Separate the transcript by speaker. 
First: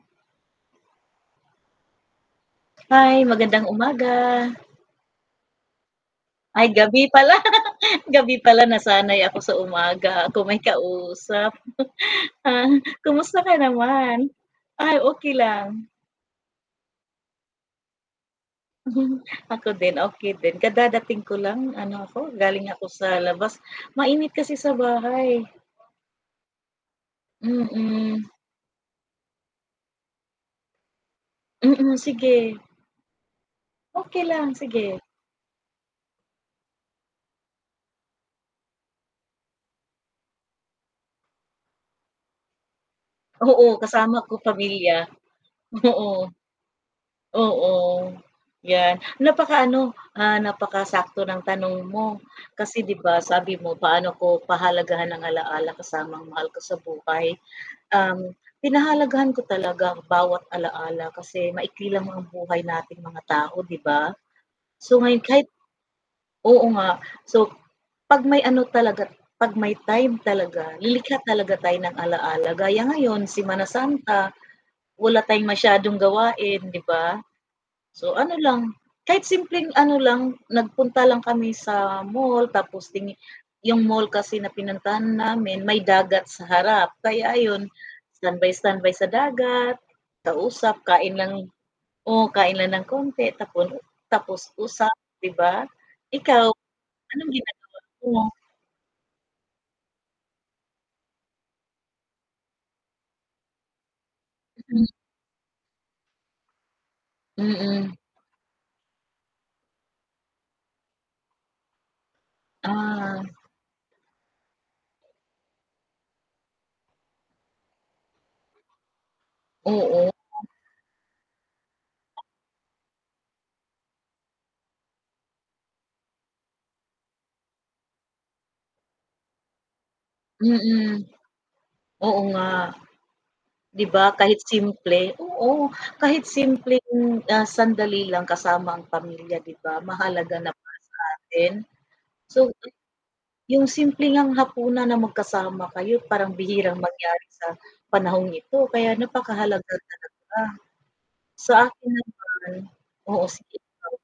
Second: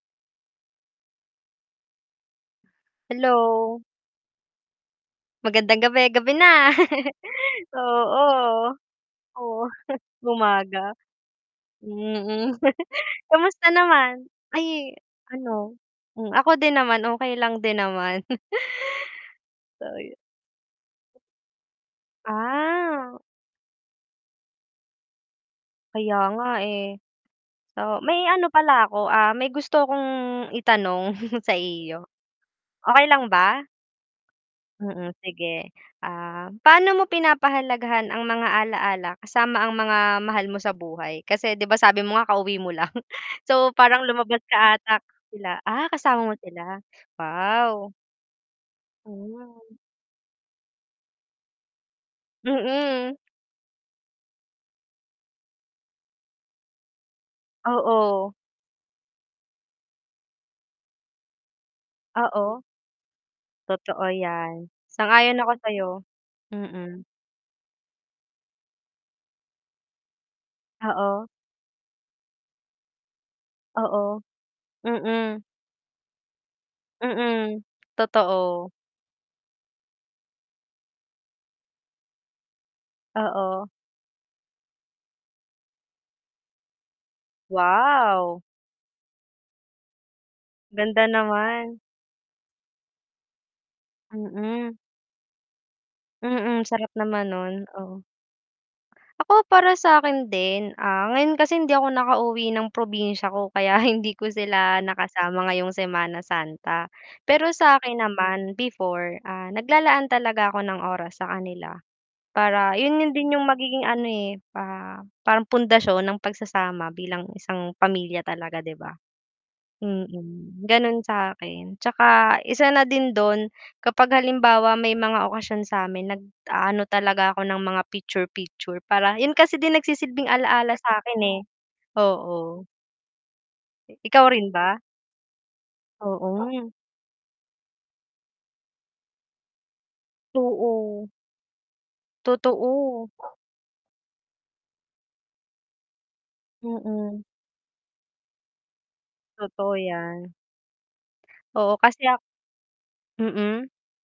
Speaker 1: Hi, magandang
Speaker 2: Hello!
Speaker 1: umaga.
Speaker 2: Magandang gabi, gabi
Speaker 1: Ay,
Speaker 2: na ah.
Speaker 1: gabi pala,
Speaker 2: Oo.
Speaker 1: gabi pala, nasanay ako sa
Speaker 2: Oh,
Speaker 1: umaga kung may
Speaker 2: umaga.
Speaker 1: kausap.
Speaker 2: Mm,
Speaker 1: Ah, kumusta ka
Speaker 2: kamusta naman?
Speaker 1: naman?
Speaker 2: Ay,
Speaker 1: Ay okey
Speaker 2: ano,
Speaker 1: lang.
Speaker 2: hmm. Ako din naman okey lang din naman.
Speaker 1: Ako
Speaker 2: So,
Speaker 1: din,
Speaker 2: yun
Speaker 1: okey din, kadadating ko lang. Ano ko, galing ako sa
Speaker 2: Ah.
Speaker 1: labas, mainit kasi sa bahay.
Speaker 2: Kaya nga, eh. So, may
Speaker 1: Mm.
Speaker 2: ano pala ako, ah, may gusto kong, itanong sa
Speaker 1: Mm,
Speaker 2: iyo.
Speaker 1: sige
Speaker 2: Okey lang ba?
Speaker 1: Okey lang, sige.
Speaker 2: Mm, sige. Ah, pa'no mo pinapahalagahan ang mga ala-ala, kasama ang mga mahal mo sa buhay? Kasi 'di ba sabi mo nga kauwi mo lang. So,
Speaker 1: Oo,
Speaker 2: parang
Speaker 1: kasama ko
Speaker 2: lumabas ka ata,
Speaker 1: pamilya.
Speaker 2: sila ah, kasama
Speaker 1: Oo,
Speaker 2: mo sila?
Speaker 1: oo,
Speaker 2: wow.
Speaker 1: 'yan.
Speaker 2: Hmm.
Speaker 1: Napakaano, ah, napakasakto ng tanong mo, kasi 'di
Speaker 2: Mm.
Speaker 1: ba. Sabi mo paano ko pahalagahan ang alaala kasama ang mahal ko sa buhay.
Speaker 2: Oo.
Speaker 1: Um, pinahalagahan ko talaga bawat alaala kasi maikli lang ang buhay
Speaker 2: Oo.
Speaker 1: nating mga tao 'di
Speaker 2: Totoo
Speaker 1: ba?
Speaker 2: 'yan.
Speaker 1: So ngayon
Speaker 2: Sang-ayon
Speaker 1: kahit
Speaker 2: ako sayo.
Speaker 1: oo nga,
Speaker 2: Mm.
Speaker 1: so 'pag may ano talaga, 'pag may time talaga lilikha
Speaker 2: Oo.
Speaker 1: talaga tayo ng ala-ala, gaya ngayon, Semana
Speaker 2: Oo,
Speaker 1: Santa wala
Speaker 2: mm.
Speaker 1: tayong masyadong gawain 'di ba?
Speaker 2: Mm,
Speaker 1: So, ano
Speaker 2: totoo.
Speaker 1: lang, kahit simpleng ano lang, nagpunta lang kami sa mall tapos tini
Speaker 2: Oo.
Speaker 1: 'yung mall kasi na pinuntahan namin may dagat sa harap, kaya ayon
Speaker 2: Wow!
Speaker 1: standby, standby sa dagat, kausap,
Speaker 2: Ganda
Speaker 1: kain lang
Speaker 2: naman.
Speaker 1: oo, kain lang ng konti, tapon tapos
Speaker 2: Mm.
Speaker 1: usap 'di ba? Ikaw,
Speaker 2: Mm, sarap naman
Speaker 1: anong
Speaker 2: nun,
Speaker 1: ginagawa
Speaker 2: oh.
Speaker 1: mo?
Speaker 2: Ako, para sa'kin din? Ah, ngayon kasi hindi ako nakauwi ng probinsya ko kaya hindi ko sila
Speaker 1: Mm.
Speaker 2: nakasama ngayong Semana Santa. Pero
Speaker 1: Mm.
Speaker 2: sa'kin naman before, ah, naglalaan talaga ako ng oras sa kanila. Para 'yun 'yun
Speaker 1: Ah.
Speaker 2: din 'yung magiging ano, eh, pa parang pundasyon ng pagsasama bilang isang pamilya talaga, 'di ba?
Speaker 1: Oo.
Speaker 2: Mm, ganun sa'kin. 'Tsaka isa na din dun kapag halimbawa may mga okasyon sa'min nag-aano talaga ako ng mga picture, picture para 'yun kasi din nagsisilbing alala
Speaker 1: Mm,
Speaker 2: sa'kin, eh,
Speaker 1: oo nga.
Speaker 2: oo.
Speaker 1: 'Di
Speaker 2: Eh
Speaker 1: ba,
Speaker 2: Ikaw
Speaker 1: kahit
Speaker 2: rin ba?
Speaker 1: simple, oo, kahit
Speaker 2: Oo nga eh.
Speaker 1: simpleng, ah, sandali lang kasama ang pamilya, 'di ba? Mahalaga na para
Speaker 2: Oo.
Speaker 1: sa atin. So,
Speaker 2: Totoo.
Speaker 1: yung simpleng ngang hapunan na magkasama kayo parang bihirang
Speaker 2: Mm.
Speaker 1: mangyari sa, panahong ito, kaya napakahalaga
Speaker 2: Totoo
Speaker 1: talaga.
Speaker 2: 'yan.
Speaker 1: Sa
Speaker 2: Oo,
Speaker 1: akin
Speaker 2: kasi ak
Speaker 1: naman, oo sige
Speaker 2: Mm.
Speaker 1: lang.